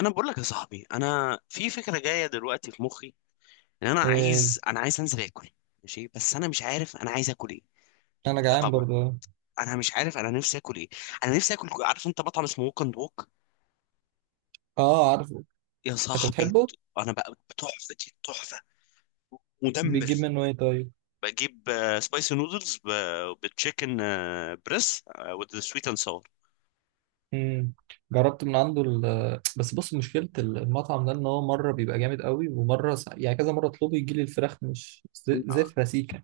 انا بقول لك يا صاحبي، انا في فكره جايه دلوقتي في مخي ان انا ايه؟ عايز انا عايز انزل اكل. ماشي، بس انا مش عارف انا عايز اكل ايه. انا جعان طبعا. برضه. انا مش عارف انا نفسي اكل ايه. انا نفسي اكل، عارف انت مطعم اسمه ووك اند ووك، اه، عارفه. يا انت صاحبي؟ بتحبه؟ انا بقى تحفه، دي تحفه. مدمر. بتجيب منه ايه طيب؟ بجيب سبايسي نودلز بالتشيكن بريس وذ سويت اند ساور. امم جربت من عنده ال... آه، بس بص، مشكله المطعم ده ان هو مره بيبقى جامد قوي ومره يعني كذا مره اطلبه يجي لي الفراخ مش زفره سيكه.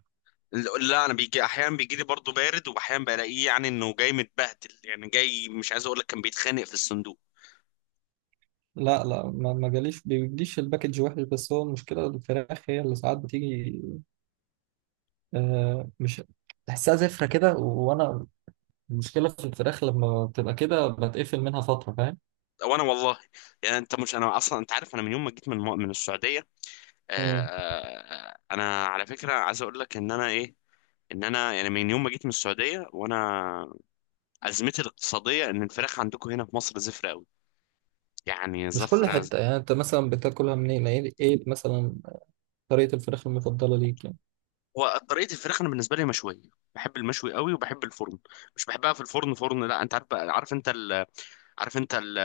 لا انا بيجي احيانا، بيجي لي برضه بارد، واحيانا بلاقيه يعني انه جاي متبهدل، يعني جاي مش عايز اقول لك كان بيتخانق في الصندوق. لا لا، ما جاليش، بيجيش الباكج وحش، بس هو المشكله الفراخ هي اللي ساعات بتيجي مش تحسها زفره كده وانا المشكله في الفراخ لما بتبقى كده بتقفل منها فتره، فاهم؟ وانا والله، يعني انت مش، انا اصلا انت عارف انا من يوم ما جيت من السعوديه. آه، مم. انا على فكره عايز اقول لك ان انا ايه، ان انا يعني من يوم ما جيت من السعوديه، وانا ازمتي الاقتصاديه ان الفراخ عندكم هنا في مصر زفره قوي، يعني مش كل زفره. حتة يعني. انت مثلا بتاكلها منين؟ ايه إيه مثلا طريقة الفراخ المفضلة ليك يعني؟ هو طريقه الفراخ انا بالنسبه لي مشويه. بحب المشوي قوي وبحب الفرن. مش بحبها في الفرن، فرن. لا انت عارف بقى- عارف انت ال... عارف انت ال...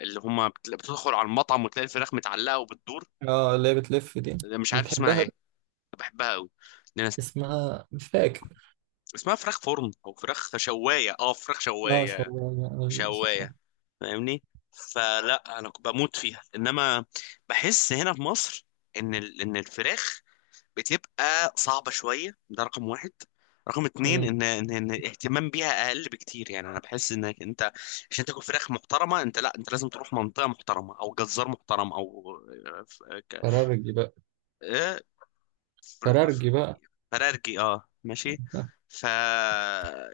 اللي هما بت- بتدخل على المطعم وتلاقي الفراخ متعلقه وبتدور. اه، اللي هي بتلف دي؟ مش عارف اسمها بتحبها دي؟ ايه. بحبها قوي. اسمها مش فاكر. اسمها فراخ فرن او فراخ شوايه، اه فراخ اه، شوايه. شوايه، ايوه صح. شوايه. فاهمني؟ فلا، انا بموت فيها، انما بحس هنا في مصر ان ان الفراخ بتبقى صعبه شويه، ده رقم واحد. رقم اتنين امم ان الاهتمام بيها اقل بكتير. يعني انا بحس انك انت عشان تاكل فراخ محترمه انت، لا انت لازم تروح منطقه محترمه او جزار محترم او فرارجي بقى. آه، فر- فرارجي بقى. فرارجي، اه ماشي. آه. ف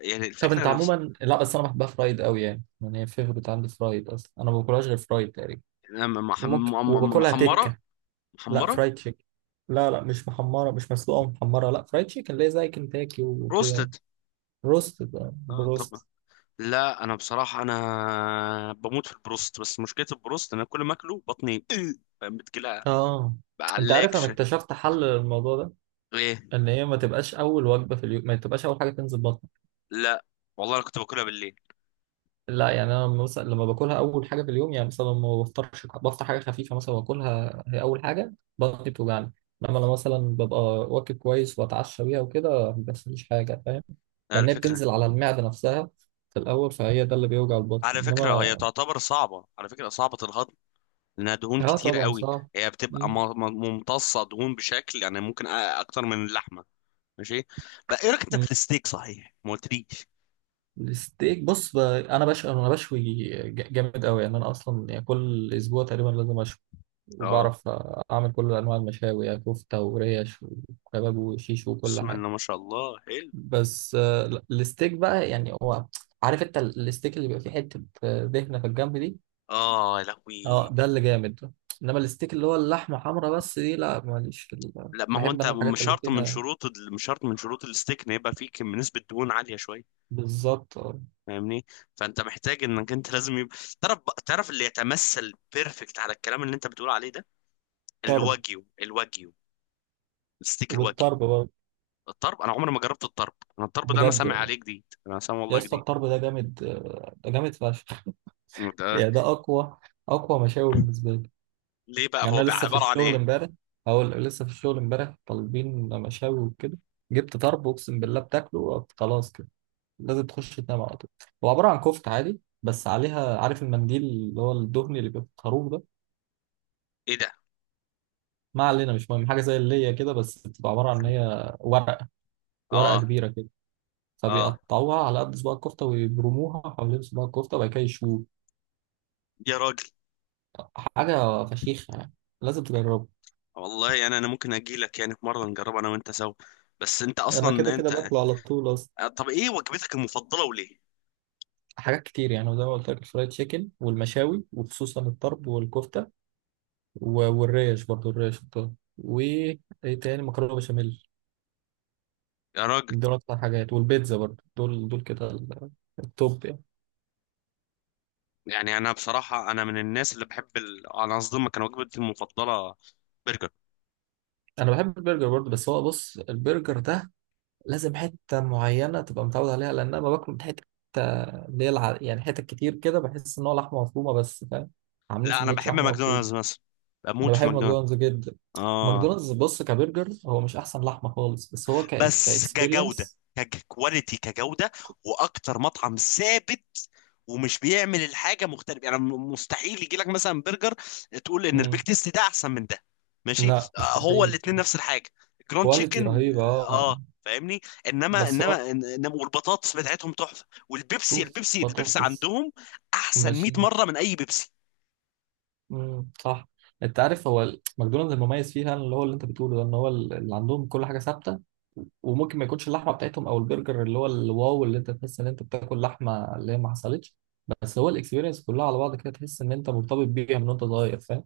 يعني طب الفكره. انت عموما، لا بس انا بحبها فرايد قوي يعني، يعني هي فيفورت عندي، فرايد اصلا انا ما باكلهاش غير فرايد تقريبا. وممكن وباكلها محمرة. تكه. لا، محمرة. فرايد تشيكن. لا لا، مش محمره، مش مسلوقه ومحمره، لا فرايد تشيكن اللي هي زي كنتاكي وكده. بروستد. روست بقى، آه طبعا. بروست. لا انا بصراحة انا بموت في البروست، بس مشكلة البروست إن انا كل ما اكله بطني بتجيلها. اه، انت عارف انا بعلاقش. اكتشفت حل للموضوع ده؟ ليه؟ ان هي ما تبقاش اول وجبه في اليوم، ما تبقاش اول حاجه تنزل بطنك. لا والله انا كنت باكلها بالليل. لا يعني، انا مثلا لما باكلها اول حاجه في اليوم، يعني مثلا ما بفطرش، بفطر حاجه خفيفه مثلا واكلها هي اول حاجه، بطني بتوجعني. انما انا مثلا ببقى واكل كويس واتعشى بيها وكده، ما بيحصليش حاجه، فاهم؟ لان هي الفكرة. بتنزل على المعده نفسها في الاول، فهي ده اللي بيوجع البطن. على فكرة هي انما تعتبر صعبة، على فكرة صعبة الهضم، لأنها دهون اه، كتير طبعا قوي. صعب. هي بتبقى مم. ممتصة دهون بشكل يعني ممكن أكتر من اللحمة. ماشي. بقى إيه رأيك أنت في الستيك؟ صحيح ما قلتليش. الستيك بص انا بشوي، انا بشوي جامد قوي يعني، انا اصلا يعني كل اسبوع تقريبا لازم اشوي. اه. وبعرف اعمل كل انواع المشاوي، يعني كفته وريش وكباب وشيش وكل بسم حاجه. الله ما شاء الله، حلو. بس لا، الستيك بقى يعني هو، عارف انت الستيك اللي بيبقى فيه حته دهنه في الجنب دي؟ اه يا لهوي. اه، ده اللي جامد. انما الستيك اللي هو اللحمه حمرا بس دي لا، ماليش في ال... لا ما هو بحب انت انا مش الحاجات اللي شرط من فيها. شروط مش شرط من شروط الستيك ان يبقى فيه نسبة دهون عالية شوية. بالظبط آه، فاهمني؟ فانت محتاج انك انت لازم يبقى، تعرف تعرف اللي يتمثل بيرفكت على الكلام اللي انت بتقول عليه ده، طرب. الواجيو. الواجيو. الستيك الواجيو. والطرب برضه. الطرب انا عمري ما جربت الطرب. انا الطرب ده انا بجد، سامع عليه جديد، انا سامع يا والله اسطى جديد. الطرب ده جامد آه، ده جامد فشخ. ده يعني ده اقوى، اقوى مشاوي بالنسبه لي. ليه بقى؟ يعني هو انا بقى لسه في عبارة عن الشغل ايه؟ امبارح، هقول لسه في الشغل امبارح طالبين مشاوي وكده، جبت طرب اقسم بالله بتاكله خلاص كده لازم تخش تنام على طول. هو عباره عن كفته عادي بس عليها، عارف المنديل اللي هو الدهني اللي بيبقى في الخروف ده؟ ايه ده؟ ما علينا، مش مهم، حاجه زي اللي هي كده، بس بتبقى عباره عن ان هي ورقه، ورقه اه. كبيره كده، اه فبيقطعوها على قد صباع الكفته ويبرموها حوالين صباع الكفته وبعد كده يشوها. يا راجل. حاجة فشيخة يعني، لازم تجربه. والله انا، ممكن اجي لك يعني في مرة نجرب انا وانت سوا. بس انت أنا كده اصلا كده انت. باكله على طول أصلا. طب ايه وجبتك المفضله وليه؟ حاجات كتير يعني، وزي ما قلت لك الفرايد تشيكن والمشاوي وخصوصا الطرب والكفتة والريش برضو، الريش الطرب وإيه تاني، مكرونة بشاميل. يا راجل. دول أكتر حاجات، والبيتزا برضو، دول دول كده التوب يعني. يعني انا بصراحه انا من الناس اللي بحب ال... انا اصدمك، كان وجبتي المفضله برجر. أنا بحب البرجر برضو، بس هو بص البرجر ده لازم حتة معينة تبقى متعود عليها، لأن أنا ما باكله من حتة اللي هي يعني حتت كتير كده بحس إن هو لحمة مفرومة بس، فاهم؟ عاملين لا انا سندوتش بحب لحمة مفرومة. ماكدونالدز مثلا. انا بموت في بحب ماكدونالدز. ماكدونالدز جدا. اه. ماكدونالدز بص كبرجر هو مش احسن لحمه خالص، بس هو ك، بس كجودة، كاكسبيرينس. ككواليتي، كجودة، واكتر مطعم ثابت ومش بيعمل الحاجة مختلفة. يعني مستحيل يجي لك مثلا برجر تقول ان البيك تيست ده احسن من ده. ماشي، لا هو مستحيل، الاتنين نفس الحاجة. جراند كواليتي تشيكن. رهيبه اه، اه. فاهمني؟ انما بس هو، انما انما والبطاطس بتاعتهم تحفة، والبيبسي، اوف، البيبسي بطاطس عندهم احسن 100 الماشين. مرة من اي بيبسي. مم، صح. انت عارف هو ماكدونالدز المميز فيها اللي هو اللي انت بتقوله ده، ان هو اللي عندهم كل حاجه ثابته. وممكن ما يكونش اللحمه بتاعتهم او البرجر اللي هو الواو اللي انت تحس ان انت بتاكل لحمه، اللي هي ما حصلتش، بس هو الاكسبيرينس كلها على بعض كده تحس ان انت مرتبط بيها من وانت صغير، فاهم؟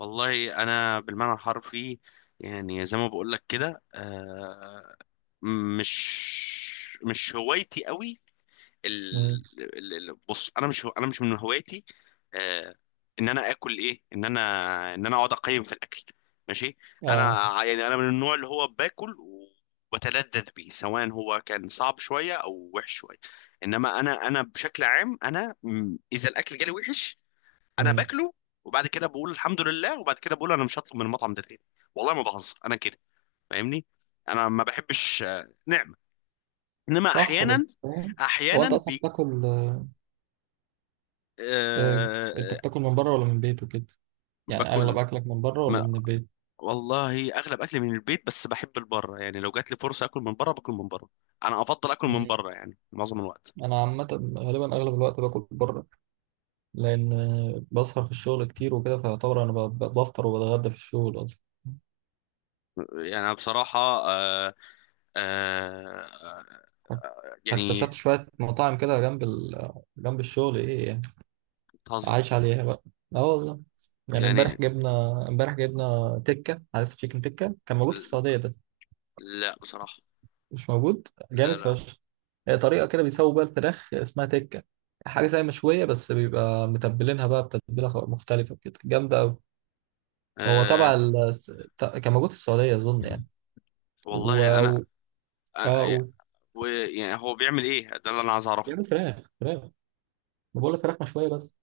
والله انا بالمعنى الحرفي، يعني زي ما بقول لك كده، مش هوايتي قوي مم. ال... بص انا مش من هوايتي آه، ان انا اكل ايه، ان انا اقعد اقيم في الاكل. ماشي. انا اه. يعني انا من النوع اللي هو باكل وبتلذذ بيه سواء هو كان صعب شويه او وحش شويه. انما انا بشكل عام انا، اذا الاكل جالي وحش انا مم. باكله، وبعد كده بقول الحمد لله، وبعد كده بقول انا مش هطلب من المطعم ده تاني. والله ما بهزر انا كده. فاهمني؟ انا ما بحبش نعمه. انما صح احيانا، بس فاهم. هو احيانا انت اصلا بيج... بتاكل آه، آه... انت آه، بتاكل من بره ولا من البيت وكده؟ يعني اغلب باكل. اكلك من بره ولا ما من البيت؟ والله اغلب اكلي من البيت، بس بحب البره. يعني لو جات لي فرصه اكل من بره باكل من بره. انا افضل اكل من مم. بره يعني معظم الوقت. انا عامه غالبا اغلب الوقت باكل بره، لان آه، بسهر في الشغل كتير وكده، فيعتبر انا بفطر وبتغدى في الشغل اصلا. يعني أنا بصراحه آه... يعني اكتشفت شويه مطاعم كده جنب ال... جنب الشغل ايه يعني، بتهزر. عايش عليها بقى. اه والله. يعني يعني امبارح جبنا، امبارح جبنا تكه. عارف تشيكن تكه كان موجود في السعوديه ده؟ لا بصراحه. مش موجود لا جامد لا، فشخ. هي طريقة كده بيسووا بيها الفراخ اسمها تكة، حاجة زي مشوية بس بيبقى متبلينها بقى بتتبيلة مختلفة كده، جامدة أوي. هو آه، تبع ال... كان موجود في السعودية أظن يعني. و... والله انا و... اه آه، و... يعني هو بيعمل ايه ده اللي انا عايز اعرفه؟ بيعمل فراخ، فراخ، ما بقول لك فراخ مشوية بس.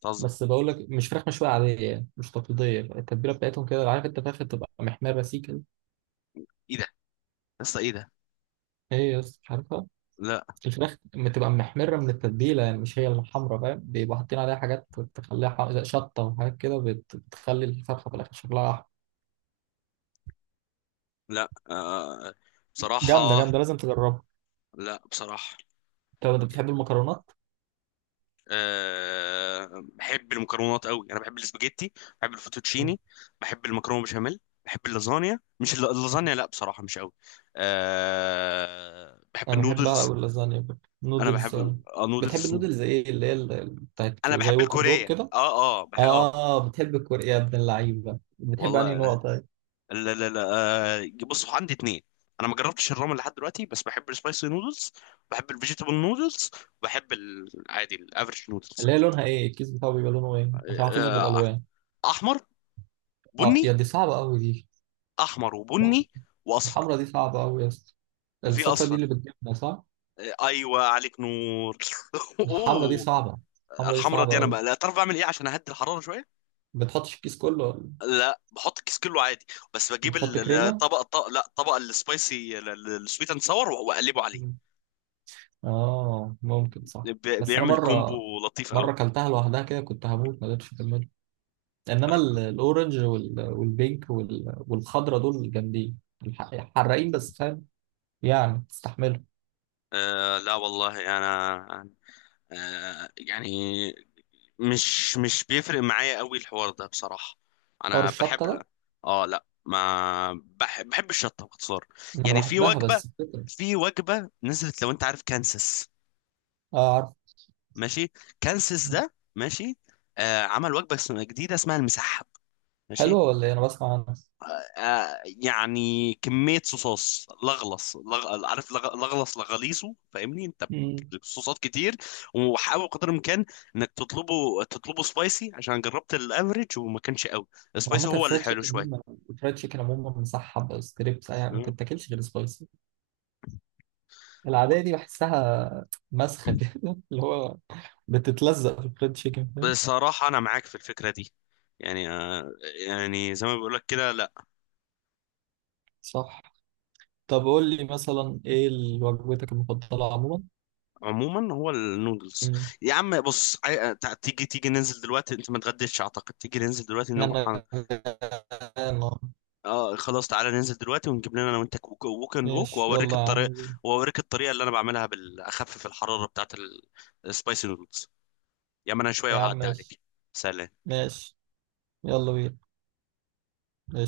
بتهزر. بس بقول لك مش فراخ مشوية عادية يعني، مش تقليدية، التتبيلة بتاعتهم كده، عارف انت فراخ بتبقى محمرة سيكا؟ ايه ده يا اسطى؟ ايه ده؟ هي يس، مش عارفها. لا. الفراخ بتبقى محمرة من التتبيلة، يعني مش هي الحمرا، فاهم؟ بيبقوا حاطين عليها حاجات تخليها زي شطة وحاجات كده، بتخلي الفرخة في الآخر شكلها أحمر. لا آه، جامدة بصراحة. جامدة، لازم تجربها. لا بصراحة. طب أنت بتحب المكرونات؟ آه بحب المكرونات قوي. انا بحب الاسباجيتي، بحب مم. الفوتوتشيني، بحب المكرونة بشاميل، بحب اللازانيا، مش اللازانيا لا بصراحة مش قوي. آه بحب أنا بحبها النودلز. أوي اللازانيا برضه. انا نودلز بحب آه. اه بتحب نودلز. النودلز إيه، اللي هي بتاعت انا زي بحب ووك أند دور الكورية. كده؟ اه اه، اه. آه بتحب الكوري يا ابن اللعيبة، بتحب أنهي والله نوع لا طيب؟ لا لا، بصوا عندي اتنين. انا ما جربتش الرامن لحد دلوقتي، بس بحب السبايسي نودلز، بحب الفيجيتابل نودلز، بحب العادي الافريج نودلز. اللي هي لونها إيه؟ الكيس بتاعه بيبقى لونه إيه؟ عشان حافظه آه، بالألوان. احمر، آه يا بني. دي صعبة أوي دي. احمر وبني واصفر. الحمرا دي صعبة أوي يا اسطى. وفي الصفرا دي اصفر. اللي بتجيبنا صح؟ ايوه عليك نور. الحمرا دي اوه. صعبة، الحمرا دي الحمرة دي صعبة انا أوي. بقى، لا تعرف بعمل ايه عشان اهدي الحراره شويه. بتحطش الكيس كله ولا؟ لا بحط الكيس كله عادي، بس بجيب بتحط كريمة؟ لا، الطبق السبايسي السويت اند ساور واقلبه عليه. مم. آه ممكن صح. بس أنا بيعمل كومبو مرة، لطيف قوي. مرة كلتها لوحدها كده كنت هموت، ما قدرتش أكملها. إنما الأورنج وال... والبينك وال... والخضرا دول جامدين، حراقين بس فاهم، يعني تستحملهم. آه لا والله انا، آه يعني، مش بيفرق معايا قوي الحوار ده بصراحة. حوار انا الشطة بحب، ده. اه لا، ما بحب، بحب الشطة باختصار. أنا يعني في بحبها وجبة، بس الفكرة. في وجبة نزلت، لو انت عارف كانسس. آه عارف. ماشي. كانسس ده ماشي. آه، عمل وجبة اسمها جديدة، اسمها المسحب. ماشي. حلوة ولا إيه؟ أنا بسمع عنها. آه يعني كمية صوصات لغلص عارف لغلص لغليصه، فاهمني انت؟ مم. صوصات كتير. وحاول قدر الامكان انك تطلبه، تطلبه سبايسي، عشان جربت الافريج وما كانش قوي. السبايسي عامة هو اللي الفرايد حلو تشيكن دي شوية. الفرايد تشيكن عموما مصحب ستريبس، يعني ما مم. تتاكلش غير سبايسي. العادية دي بحسها مسخة كده اللي هو بتتلزق في الفرايد تشيكن، فاهم؟ بصراحة أنا معاك في الفكرة دي. يعني يعني زي ما بقولك كده، لا. صح. طب قول لي مثلا ايه وجبتك المفضلة عموما؟ عموما هو النودلز. مم. يا عم بص، تيجي ننزل دلوقتي؟ انت ما اتغديتش اعتقد. تيجي ننزل دلوقتي نروح. انا غرقان. اه خلاص، تعالى ننزل دلوقتي ونجيب لنا انا وانت ووك اند ووك، ماشي، واوريك يلا يا عم الطريقه، بينا. واوريك الطريقه اللي انا بعملها بالاخفف الحراره بتاعت السبايسي نودلز. يا ما انا شويه يا عم وهعدي ماشي. عليك. سلام. ماشي يلا بينا. ماشي.